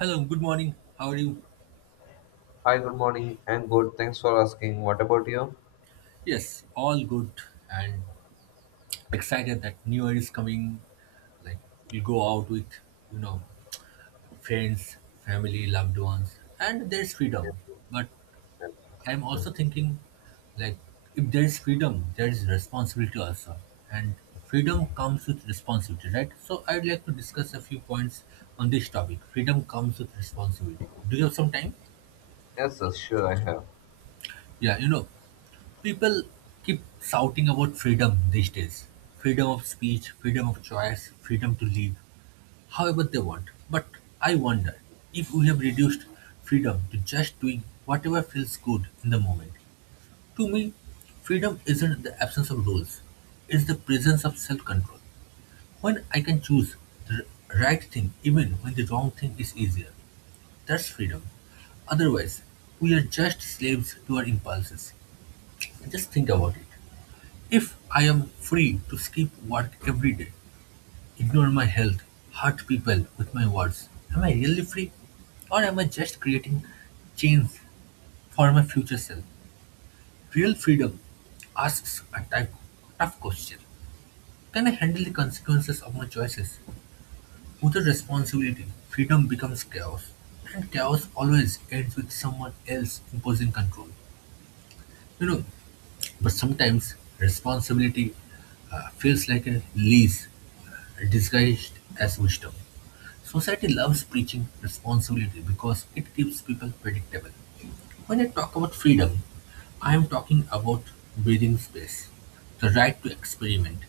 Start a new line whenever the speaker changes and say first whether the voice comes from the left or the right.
right: Hello, good morning. How are you?
left: Hi, good morning. I'm good. Thanks for asking. What about you?
right: Yes, all good and excited that New Year is coming. Like, we go out with, you know, friends, family, loved ones, and there's freedom.
left: Yes,
right: But
left: yes,
right: I'm
left: yes,
right: also thinking like, if there's freedom, there's responsibility also. And freedom comes with responsibility, right? So I'd like to discuss a few points on this topic. Freedom comes with responsibility. Do you have some time?
left: yes, sure, I have.
right: Yeah, people keep shouting about freedom these days, freedom of speech, freedom of choice, freedom to live however they want. But I wonder if we have reduced freedom to just doing whatever feels good in the moment. To me, freedom isn't the absence of rules, it's the presence of self control. When I can choose the right thing even when the wrong thing is easier, that's freedom. Otherwise, we are just slaves to our impulses. Just think about it. If I am free to skip work every day, ignore my health, hurt people with my words, am I really free? Or am I just creating chains for my future self? Real freedom asks a type, tough question. Can I handle the consequences of my choices? Without responsibility, freedom becomes chaos. And chaos always ends with someone else imposing control. You know, But sometimes responsibility feels like a leash disguised as wisdom. Society loves preaching responsibility because it keeps people predictable. When I talk about freedom, I am talking about breathing space, the right to experiment,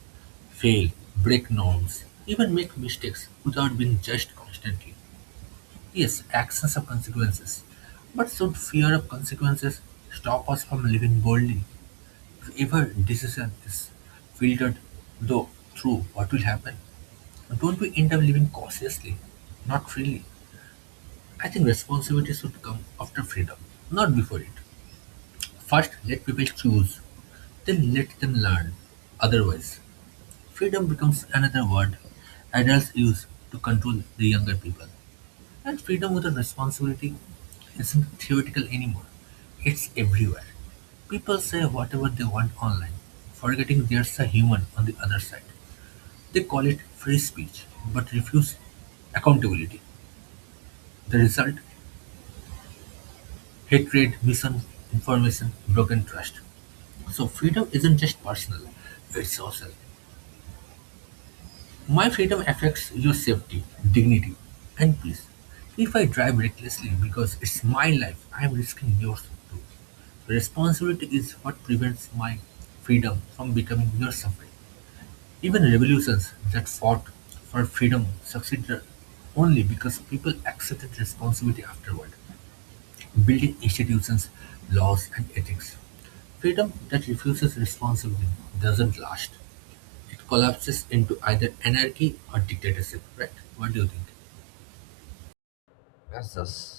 right: fail, break norms, even make mistakes without being judged constantly. Yes, actions have consequences, but should fear of consequences stop us from living boldly? Every decision is filtered though through what will happen. Don't we end up living cautiously, not freely? I think responsibility should come after freedom, not before it. First, let people choose, then let them learn. Otherwise, freedom becomes another word adults use to control the younger people. And freedom without responsibility isn't theoretical anymore. It's everywhere. People say whatever they want online, forgetting there's a human on the other side. They call it free speech, but refuse accountability. The result? Hatred, misinformation, broken trust. So freedom isn't just personal, it's social. My freedom affects your safety, dignity, and peace. If I drive recklessly because it's my life, I'm risking yours too. Responsibility is what prevents my freedom from becoming your suffering. Even revolutions that fought for freedom succeeded only because people accepted responsibility afterward, building institutions, laws, and ethics. Freedom that refuses responsibility doesn't last, it collapses into either anarchy or dictatorship, right? What do you think?
left: Yes, yes.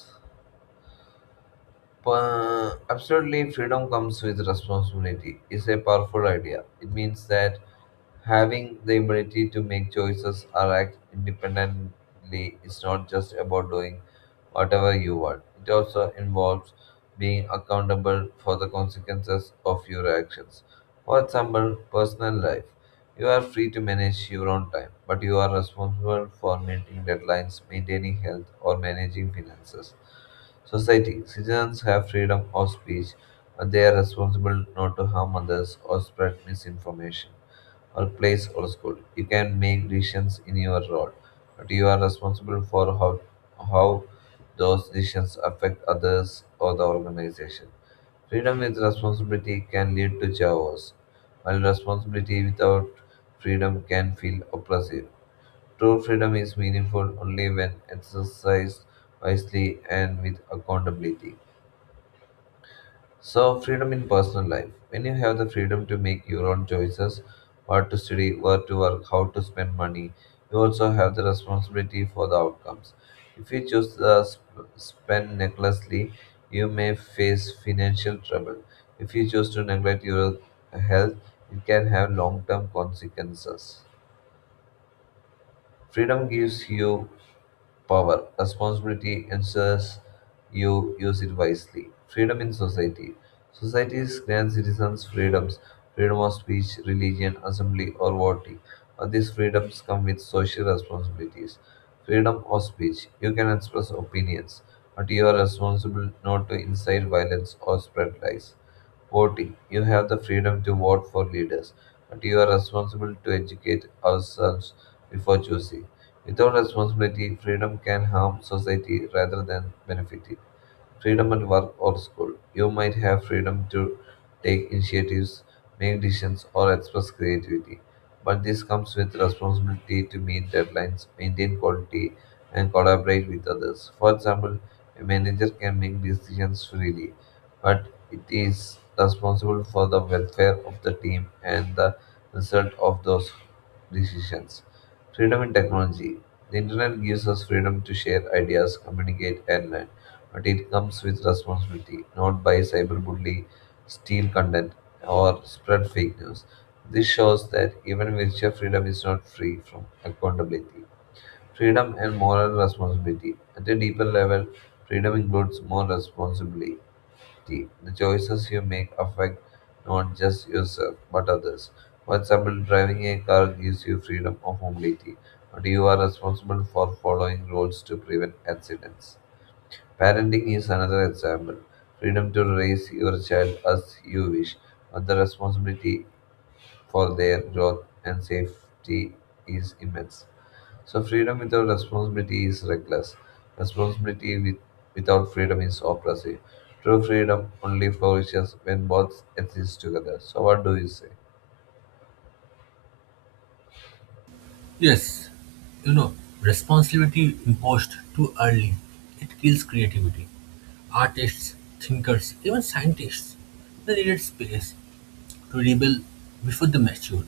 left: Absolutely, freedom comes with responsibility. It's a powerful idea. It means that having the ability to make choices or act independently is not just about doing whatever you want. It also involves being accountable for the consequences of your actions. For example, personal life. You are free to manage your own time, but you are responsible for meeting deadlines, maintaining health, or managing finances. Society. Citizens have freedom of speech, but they are responsible not to harm others or spread misinformation or place or school. You can make decisions in your role, but you are responsible for how those decisions affect others or the organization. Freedom with responsibility can lead to chaos, while responsibility without freedom can feel oppressive. True freedom is meaningful only when exercised wisely and with accountability. So, freedom in personal life. When you have the freedom to make your own choices, what to study, where to work, how to spend money, you also have the responsibility for the outcomes. If you choose to spend recklessly, you may face financial trouble. If you choose to neglect your health, it can have long term consequences. Freedom gives you power. Responsibility ensures you use it wisely. Freedom in society. Societies grant citizens freedoms, freedom of speech, religion, assembly, or voting. But these freedoms come with social responsibilities. Freedom of speech. You can express opinions, but you are responsible not to incite violence or spread lies. Voting. You have the freedom to vote for leaders, but you are responsible to educate ourselves before choosing. Without responsibility, freedom can harm society rather than benefit it freedom at work or school. You might have freedom to take initiatives, make decisions, or express creativity. But this comes with responsibility to meet deadlines, maintain quality, and collaborate with others. For example, a manager can make decisions freely, but it is responsible for the welfare of the team and the result of those decisions. Freedom in technology. The internet gives us freedom to share ideas, communicate, and learn but it comes with responsibility. Not by cyberbully, steal content, or spread fake news. This shows that even virtual freedom is not free from accountability. Freedom and moral responsibility. At a deeper level, freedom includes more responsibility. The choices you make affect not just yourself but others. For example, driving a car gives you freedom of mobility, but you are responsible for following rules to prevent accidents. Parenting is another example. Freedom to raise your child as you wish, but the responsibility for their growth and safety is immense. So, freedom without responsibility is reckless. Responsibility with, without freedom is oppressive. True freedom only flourishes when both exist together. So, what do you say?
right: Yes, you know, responsibility imposed too early, it kills creativity. Artists, thinkers, even scientists, they needed space to rebel before they matured.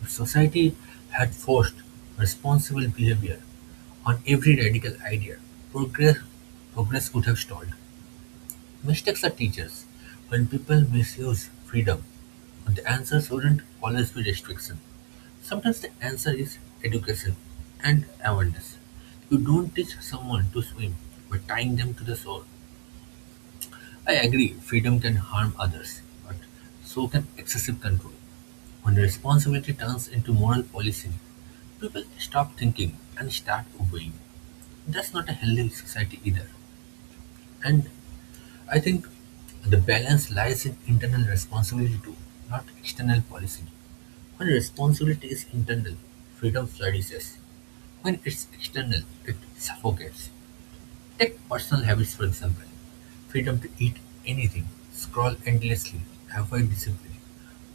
right: If society had forced responsible behavior on every radical idea, progress, progress would have stalled. Mistakes are teachers. When people misuse freedom, the answer shouldn't always be restriction. Sometimes the answer is education and awareness. You don't teach someone to swim by tying them to the shore. I agree, freedom can harm others, but so can excessive control. When responsibility turns into moral policing, people stop thinking and start obeying. That's not a healthy society either. And I think the balance lies in internal responsibility too, not external policy. When responsibility is internal, freedom flourishes. When it's external, it suffocates. Take personal habits, for example, freedom to eat anything, scroll endlessly, avoid discipline.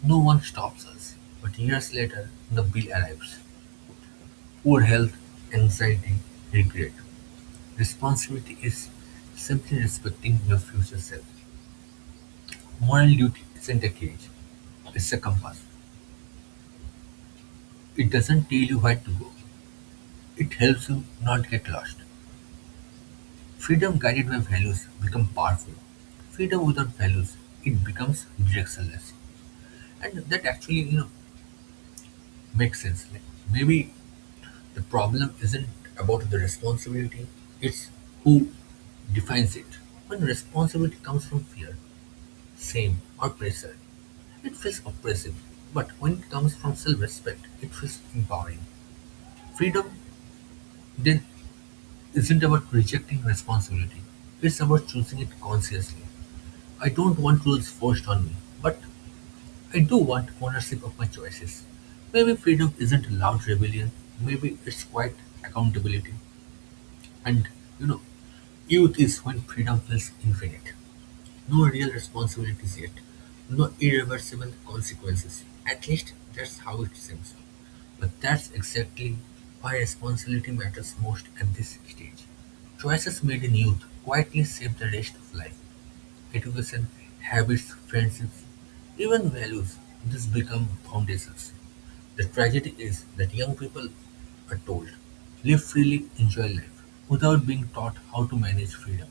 right: No one stops us, but years later, the bill arrives. Poor health, anxiety, regret. Responsibility is simply respecting your future self. Moral duty isn't a cage, it's a compass. It doesn't tell you where to go. It helps you not get lost. Freedom guided by values becomes powerful. Freedom without values, it becomes directionless. And that actually, makes sense. Like, maybe the problem isn't about the responsibility, it's who defines it. When responsibility comes from fear, shame, or pressure, it feels oppressive. But when it comes from self respect, it feels empowering. Freedom Death isn't about rejecting responsibility, it's about choosing it consciously. I don't want rules forced on me, but I do want ownership of my choices. Maybe freedom isn't loud rebellion, maybe it's quiet accountability. And you know, youth is when freedom feels infinite. No real responsibilities yet. No irreversible consequences. At least that's how it seems. But that's exactly why responsibility matters most at this stage. Choices made in youth quietly shape the rest of life. Education, habits, friendships, even values, these become foundations. The tragedy is that young people are told, live freely, enjoy life, without being taught how to manage freedom.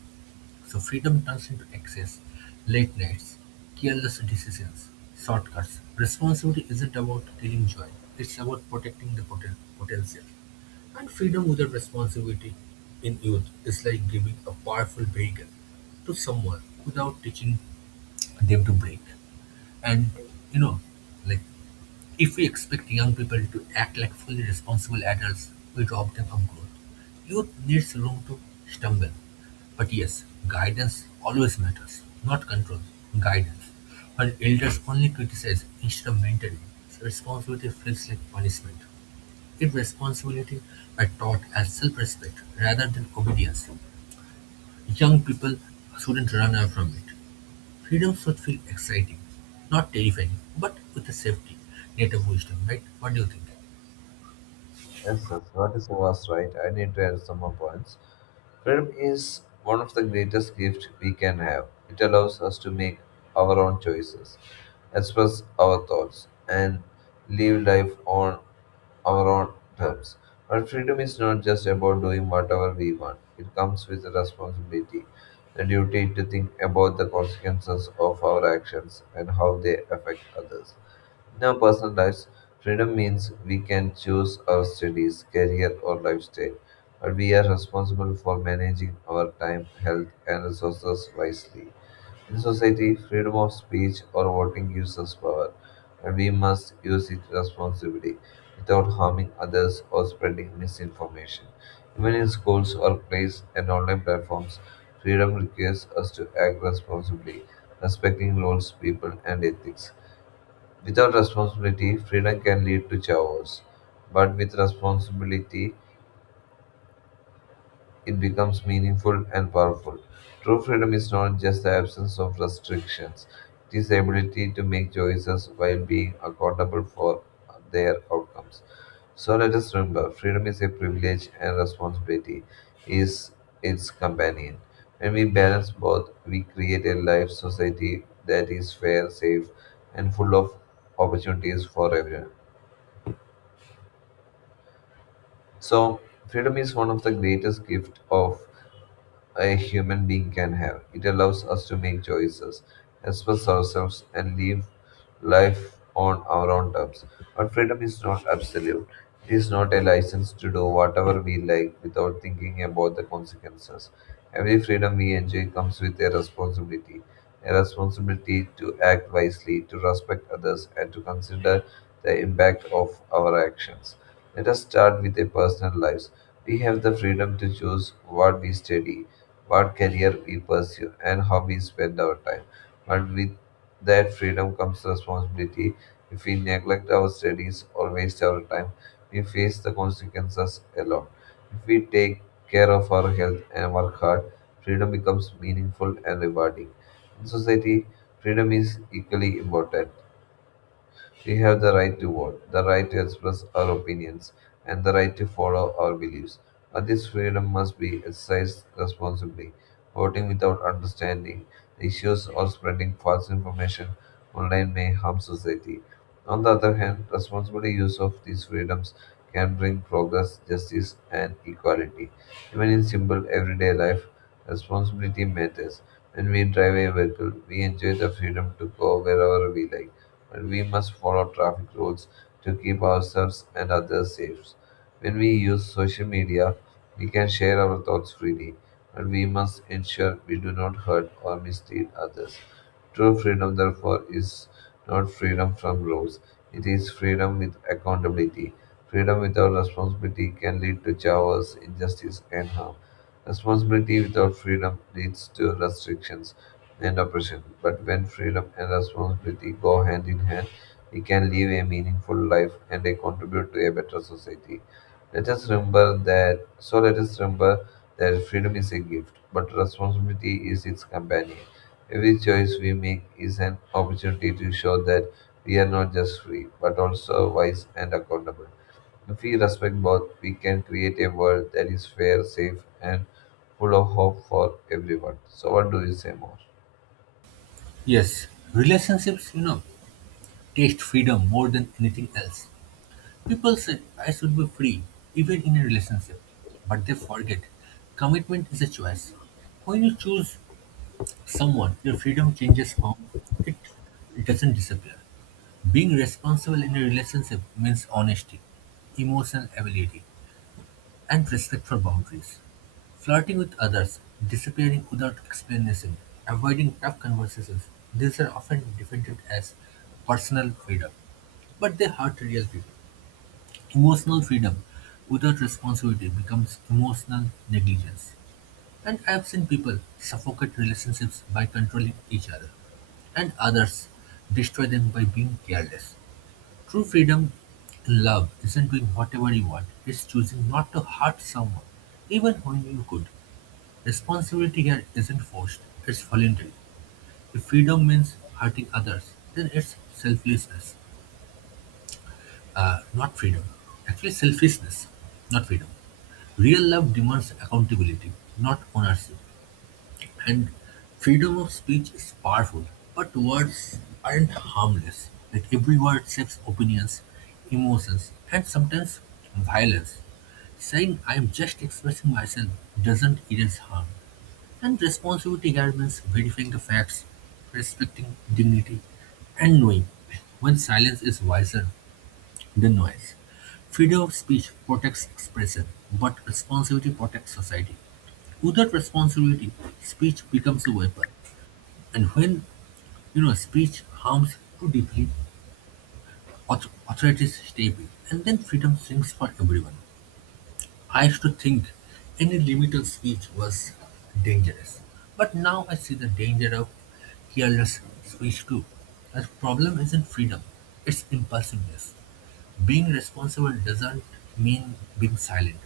right: So freedom turns into excess, late nights, careless decisions, shortcuts. Responsibility isn't about killing joy, it's about protecting the potential. And freedom without responsibility in youth is like giving a powerful vehicle to someone without teaching them to brake. And you know, like, if we expect young people to act like fully responsible adults, we rob them of growth. Youth needs room to stumble. But yes, guidance always matters, not control, guidance. When elders only criticize instead of mentoring, responsibility feels like punishment. If responsibility were taught as self respect rather than obedience, young people shouldn't run away from it. Freedom should feel exciting, not terrifying, but with a safety, net of wisdom, right? What do you think?
left: Yes, that's what is was right. I need to add some more points. Freedom is one of the greatest gifts we can have. It allows us to make our own choices, express our thoughts, and live life on our own terms. But freedom is not just about doing whatever we want. It comes with a responsibility, the duty to think about the consequences of our actions and how they affect others. Now, personal lives, freedom means we can choose our studies, career, or lifestyle, but we are responsible for managing our time, health, and resources wisely. In society, freedom of speech or voting gives us power, and we must use it responsibly without harming others or spreading misinformation. Even in schools, workplaces, and online platforms, freedom requires us to act responsibly, respecting rules, people, and ethics. Without responsibility, freedom can lead to chaos, but with responsibility, it becomes meaningful and powerful. True freedom is not just the absence of restrictions, it is the ability to make choices while being accountable for their outcomes. So let us remember freedom is a privilege and responsibility is its companion. When we balance both, we create a life society that is fair, safe, and full of opportunities for everyone. So, freedom is one of the greatest gifts of a human being can have. It allows us to make choices, express ourselves, and live life on our own terms. But freedom is not absolute. It is not a license to do whatever we like without thinking about the consequences. Every freedom we enjoy comes with a responsibility. A responsibility to act wisely, to respect others, and to consider the impact of our actions. Let us start with our personal lives. We have the freedom to choose what we study, what career we pursue, and how we spend our time. But with that freedom comes responsibility. If we neglect our studies or waste our time, we face the consequences alone. If we take care of our health and work hard, freedom becomes meaningful and rewarding. In society, freedom is equally important. We have the right to vote, the right to express our opinions, and the right to follow our beliefs. But this freedom must be exercised responsibly. Voting without understanding the issues or spreading false information online may harm society. On the other hand, responsible use of these freedoms can bring progress, justice, and equality. Even in simple everyday life, responsibility matters. When we drive a vehicle, we enjoy the freedom to go wherever we like but we must follow traffic rules to keep ourselves and others safe. When we use social media, we can share our thoughts freely, but we must ensure we do not hurt or mislead others. True freedom, therefore, is not freedom from rules, it is freedom with accountability. Freedom without responsibility can lead to chaos, injustice, and harm. Responsibility without freedom leads to restrictions and oppression. But when freedom and responsibility go hand in hand, we can live a meaningful life and they contribute to a better society. Let us remember that so let us remember that freedom is a gift, but responsibility is its companion. Every choice we make is an opportunity to show that we are not just free, but also wise and accountable. If we respect both, we can create a world that is fair, safe, and full of hope for everyone. So, what do you say more?
right: Yes, relationships, taste freedom more than anything else. People say I should be free, even in a relationship, but they forget commitment is a choice. When you choose someone, your freedom changes form, it doesn't disappear. Being responsible in a relationship means honesty, emotional ability, and respect for boundaries. Flirting with others, disappearing without explanation, avoiding tough conversations, these are often defended as personal freedom. But they hurt real people. Emotional freedom without responsibility becomes emotional negligence. And I have seen people suffocate relationships by controlling each other, and others destroy them by being careless. True freedom in love isn't doing whatever you want, it's choosing not to hurt someone, even when you could. Responsibility here isn't forced, it's voluntary. If freedom means hurting others, then it's selflessness, not freedom. Actually, selfishness, not freedom. Real love demands accountability, not ownership. And freedom of speech is powerful, but words aren't harmless. Like every word shapes opinions, emotions, and sometimes violence. Saying I'm just expressing myself doesn't erase harm. And responsibility means verifying the facts, respecting dignity, and knowing when silence is wiser than noise. Freedom of speech protects expression, but responsibility protects society. Without responsibility, speech becomes a weapon. And when speech harms too deeply, authorities step in, and then freedom shrinks for everyone. I used to think any limit on speech was dangerous, but now I see the danger of careless speech too. The problem isn't freedom; it's impulsiveness. Being responsible doesn't mean being silent.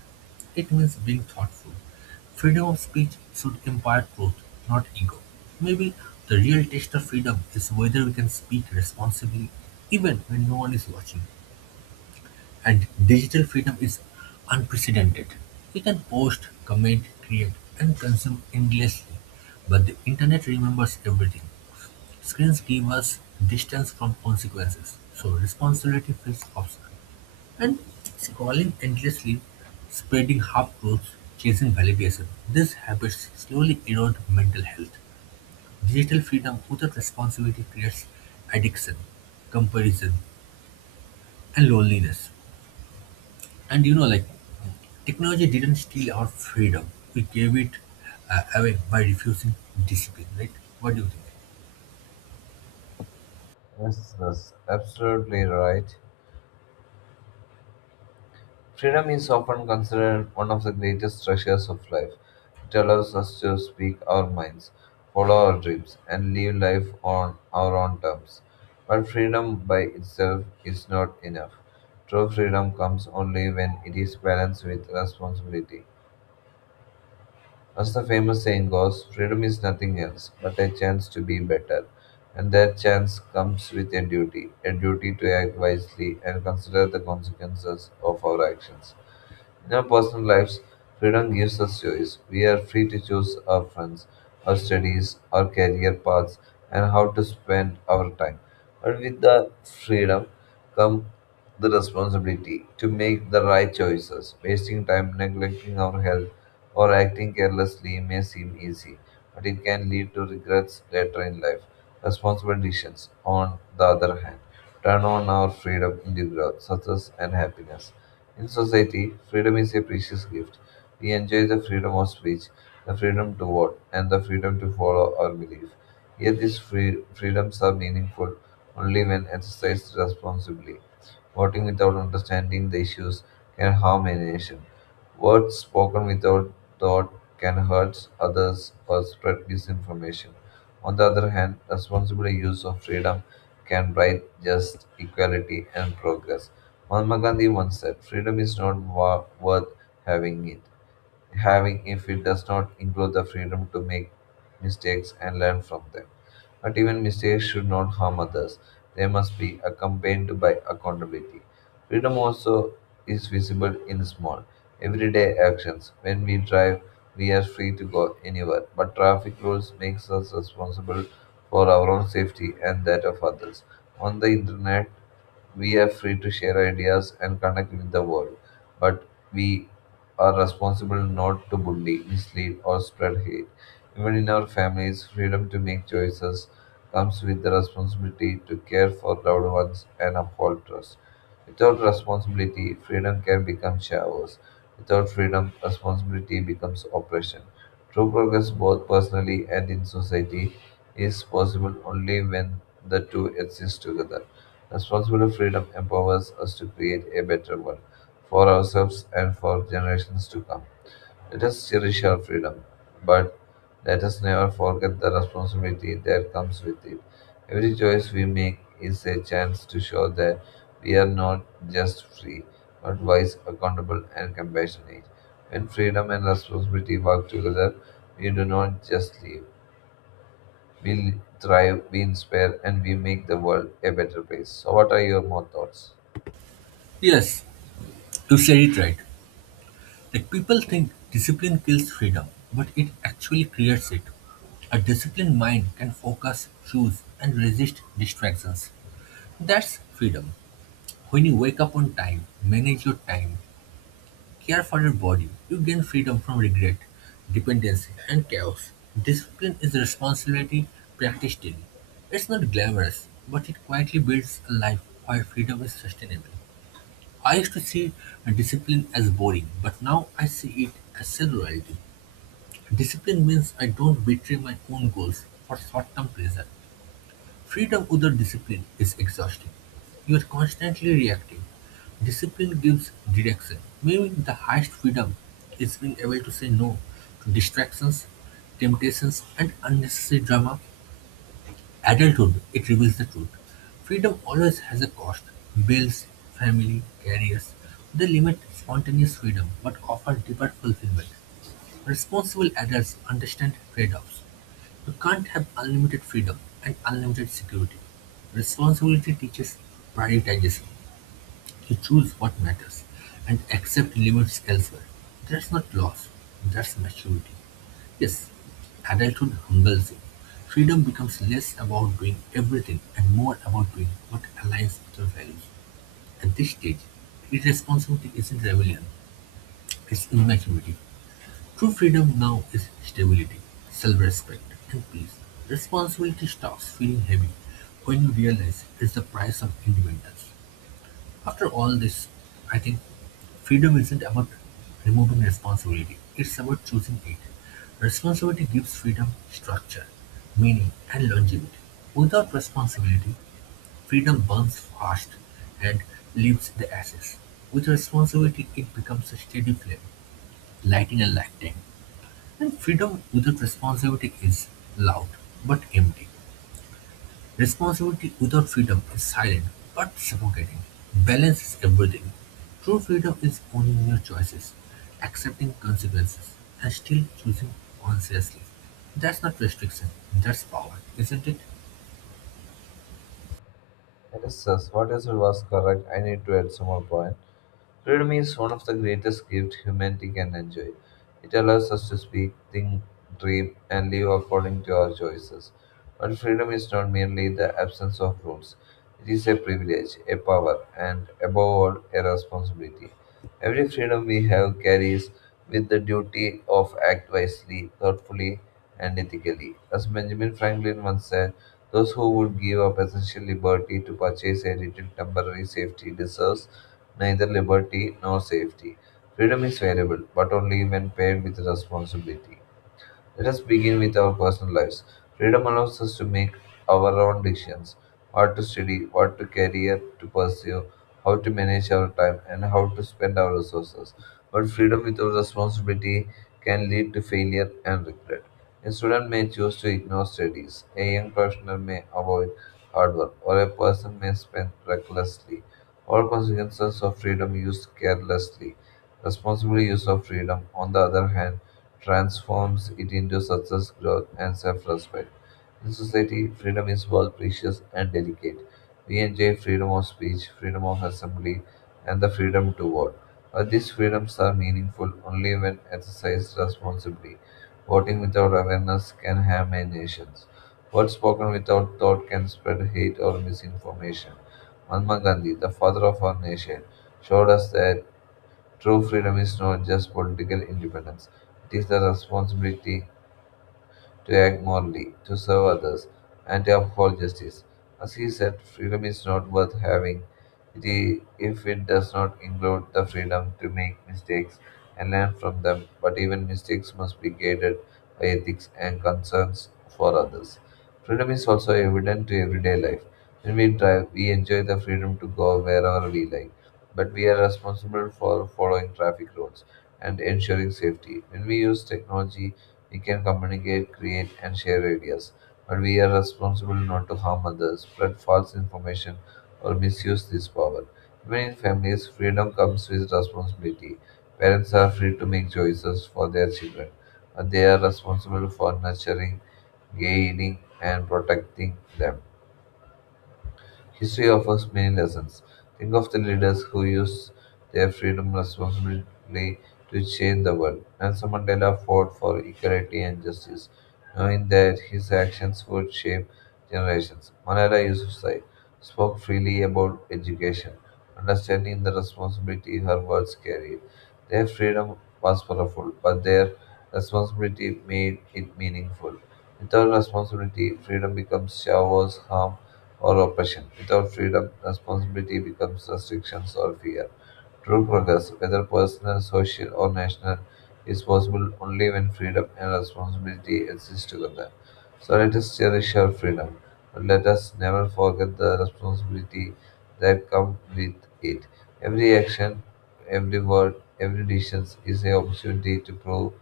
right: It means being thoughtful. Freedom of speech should impart truth, not ego. Maybe the real test of freedom is whether we can speak responsibly even when no one is watching. And digital freedom is unprecedented. We can post, comment, create, and consume endlessly, but the internet remembers everything. Screens give us distance from consequences, so responsibility feels optional. And scrolling endlessly, spreading half-truths, chasing validation. These habits slowly erode mental health. Digital freedom without responsibility creates addiction, comparison, and loneliness. And technology didn't steal our freedom. We gave it away by refusing discipline, right? What do you think?
left: Yes, that's absolutely right. Freedom is often considered one of the greatest treasures of life. It allows us to speak our minds, follow our dreams, and live life on our own terms. But freedom by itself is not enough. True freedom comes only when it is balanced with responsibility. As the famous saying goes, freedom is nothing else but a chance to be better. And that chance comes with a duty to act wisely and consider the consequences of our actions. In our personal lives, freedom gives us choice. We are free to choose our friends, our studies, our career paths, and how to spend our time. But with the freedom comes the responsibility to make the right choices. Wasting time, neglecting our health, or acting carelessly may seem easy, but it can lead to regrets later in life. Responsible decisions, on the other hand, turn on our freedom into growth, success, and happiness. In society, freedom is a precious gift. We enjoy the freedom of speech, the freedom to vote, and the freedom to follow our belief. Yet these freedoms are meaningful only when exercised responsibly. Voting without understanding the issues can harm a nation. Words spoken without thought can hurt others or spread misinformation. On the other hand, responsible use of freedom can bring just equality and progress. Mahatma Gandhi once said, "Freedom is not worth having it having if it does not include the freedom to make mistakes and learn from them." But even mistakes should not harm others. They must be accompanied by accountability. Freedom also is visible in small, everyday actions. When we drive, we are free to go anywhere, but traffic rules makes us responsible for our own safety and that of others. On the internet, we are free to share ideas and connect with the world, but we are responsible not to bully, mislead, or spread hate. Even in our families, freedom to make choices comes with the responsibility to care for loved ones and uphold trust. Without responsibility, freedom can become shallows. Without freedom, responsibility becomes oppression. True progress, both personally and in society, is possible only when the two exist together. Responsible freedom empowers us to create a better world for ourselves and for generations to come. Let us cherish our freedom, but let us never forget the responsibility that comes with it. Every choice we make is a chance to show that we are not just free, but wise, accountable, and compassionate. When freedom and responsibility work together, we do not just live. We thrive, we inspire, and we make the world a better place. So, what are your more thoughts?
right: Yes, you said it right. Like people think discipline kills freedom, but it actually creates it. A disciplined mind can focus, choose, and resist distractions. That's freedom. When you wake up on time, manage your time, care for your body, you gain freedom from regret, dependency, and chaos. Discipline is a responsibility practiced daily. It's not glamorous, but it quietly builds a life where freedom is sustainable. I used to see discipline as boring, but now I see it as self-loyalty. Discipline means I don't betray my own goals for short-term pleasure. Freedom without discipline is exhausting. You are constantly reacting. Discipline gives direction. Maybe the highest freedom is being able to say no to distractions, temptations, and unnecessary drama. Adulthood, it reveals the truth. Freedom always has a cost. Bills, family, careers, they limit spontaneous freedom but offer deeper fulfillment. Responsible adults understand trade-offs: you can't have unlimited freedom and unlimited security. Responsibility teaches prioritization. You choose what matters and accept limits elsewhere. That's not loss, that's maturity. Yes, adulthood humbles you. Freedom becomes less about doing everything and more about doing what aligns with your values. At this stage, irresponsibility isn't rebellion, it's immaturity. True freedom now is stability, self-respect, and peace. Responsibility stops feeling heavy when you realize it's the price of independence. After all this, I think freedom isn't about removing responsibility, it's about choosing it. Responsibility gives freedom structure, meaning, and longevity. Without responsibility, freedom burns fast and leaves the ashes. With responsibility, it becomes a steady flame, lighting a lifetime. And freedom without responsibility is loud but empty. Responsibility without freedom is silent but suffocating. Balance is everything. True freedom is owning your choices, accepting consequences, and still choosing consciously. That's not restriction, that's power, isn't it?
left: That is us. What is was correct? I need to add some more point. Freedom is one of the greatest gifts humanity can enjoy. It allows us to speak, think, dream, and live according to our choices. But freedom is not merely the absence of rules, it is a privilege, a power, and above all, a responsibility. Every freedom we have carries with the duty of act wisely, thoughtfully, and ethically. As Benjamin Franklin once said, those who would give up essential liberty to purchase a little temporary safety deserve neither liberty nor safety. Freedom is variable, but only when paired with responsibility. Let us begin with our personal lives. Freedom allows us to make our own decisions, what to study, what to career to pursue, how to manage our time, and how to spend our resources. But freedom without responsibility can lead to failure and regret. A student may choose to ignore studies, a young professional may avoid hard work, or a person may spend recklessly. All consequences of freedom used carelessly. Responsible use of freedom, on the other hand, transforms it into success, growth, and self respect. In society, freedom is both precious and delicate. We enjoy freedom of speech, freedom of assembly, and the freedom to vote. But these freedoms are meaningful only when exercised responsibly. Voting without awareness can harm a nation. Words spoken without thought can spread hate or misinformation. Mahatma Gandhi, the father of our nation, showed us that true freedom is not just political independence, it is the responsibility to act morally, to serve others, and to uphold justice. As he said, freedom is not worth having it i- if it does not include the freedom to make mistakes and learn from them, but even mistakes must be guided by ethics and concerns for others. Freedom is also evident to everyday life. When we drive, we enjoy the freedom to go wherever we like, but we are responsible for following traffic rules and ensuring safety. When we use technology, we can communicate, create, and share ideas, but we are responsible not to harm others, spread false information, or misuse this power. Even in families, freedom comes with responsibility. Parents are free to make choices for their children, but they are responsible for nurturing, guiding, and protecting them. History offers many lessons. Think of the leaders who used their freedom responsibly to change the world. Nelson Mandela fought for equality and justice, knowing that his actions would shape generations. Malala Yousafzai spoke freely about education, understanding the responsibility her words carried. Their freedom was powerful, but their responsibility made it meaningful. Without responsibility, freedom becomes shallow, harm, or oppression. Without freedom, responsibility becomes restrictions or fear. True progress, whether personal, social, or national, is possible only when freedom and responsibility exist together. So let us cherish our freedom, but let us never forget the responsibility that comes with it. Every action, every word, every decision is an opportunity to prove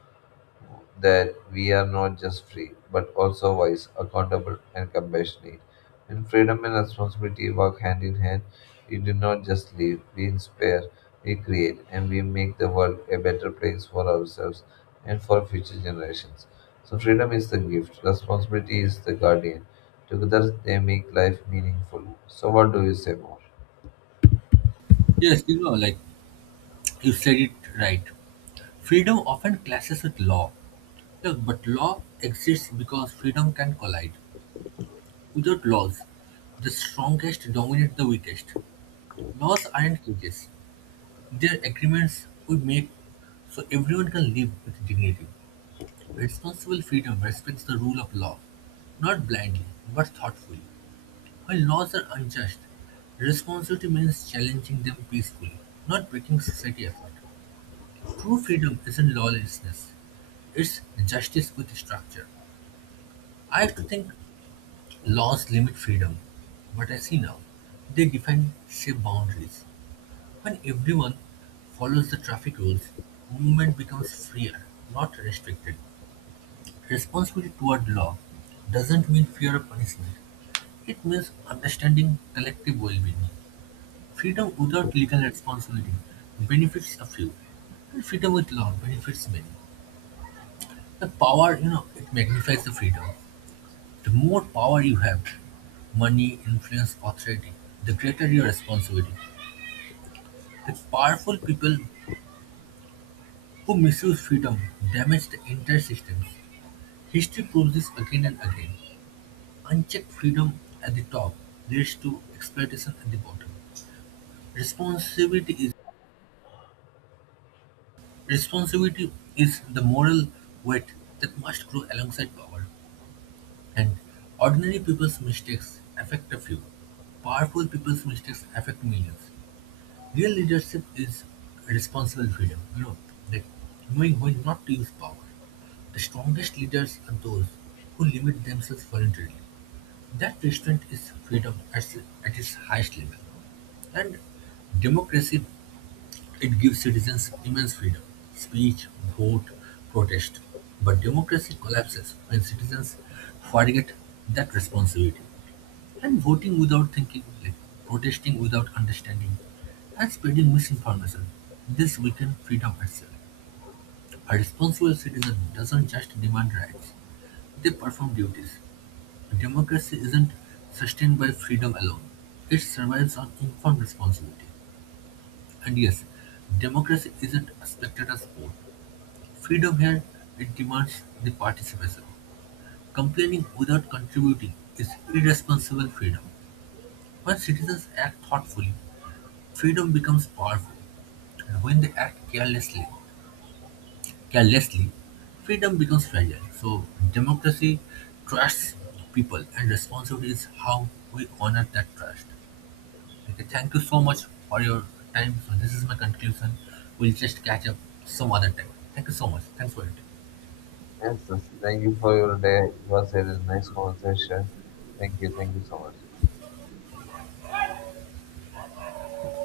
left: that we are not just free, but also wise, accountable, and compassionate. When freedom and responsibility work hand in hand, we do not just live, we inspire, we create, and we make the world a better place for ourselves and for future generations. So, freedom is the gift, responsibility is the guardian. Together, they make life meaningful. So, what do you say more?
right: Yes, like you said it right. Freedom often clashes with law. Look, but law exists because freedom can collide. Without laws, the strongest dominate the weakest. Laws aren't cages, they're agreements we make so everyone can live with dignity. Responsible freedom respects the rule of law, not blindly, but thoughtfully. While laws are unjust, responsibility means challenging them peacefully, not breaking society apart. True freedom isn't lawlessness, it's justice with structure. I used to think laws limit freedom, but I see now they define safe boundaries. When everyone follows the traffic rules, movement becomes freer, not restricted. Responsibility toward law doesn't mean fear of punishment. It means understanding collective well-being. Freedom without legal responsibility benefits a few, and freedom with law benefits many. The power, it magnifies the freedom. The more power you have, money, influence, authority, the greater your responsibility. The powerful people who misuse freedom damage the entire systems. History proves this again and again. Unchecked freedom at the top leads to exploitation at the bottom. Responsibility is Responsibility is the moral weight that must grow alongside power. And ordinary people's mistakes affect a few. Powerful people's mistakes affect millions. Real leadership is responsible freedom, like knowing when not to use power. The strongest leaders are those who limit themselves voluntarily. That restraint is freedom at its highest level. And democracy, it gives citizens immense freedom, speech, vote, protest. But democracy collapses when citizens forget that responsibility and voting without thinking, like protesting without understanding, and spreading misinformation. This weaken freedom itself. A responsible citizen doesn't just demand rights, they perform duties. Democracy isn't sustained by freedom alone. It survives on informed responsibility. And yes, democracy isn't a spectator sport. Freedom here it demands the participation. Complaining without contributing is irresponsible freedom. When citizens act thoughtfully, freedom becomes powerful, and when they act carelessly, freedom becomes fragile. So democracy trusts the people, and responsibility is how we honor that trust. Okay, thank you so much for your time. So this is my conclusion. We'll just catch up some other time. Thank you so much. Thanks for it.
left: Yes, yes, thank you for your day. It was a nice conversation. Thank you so much.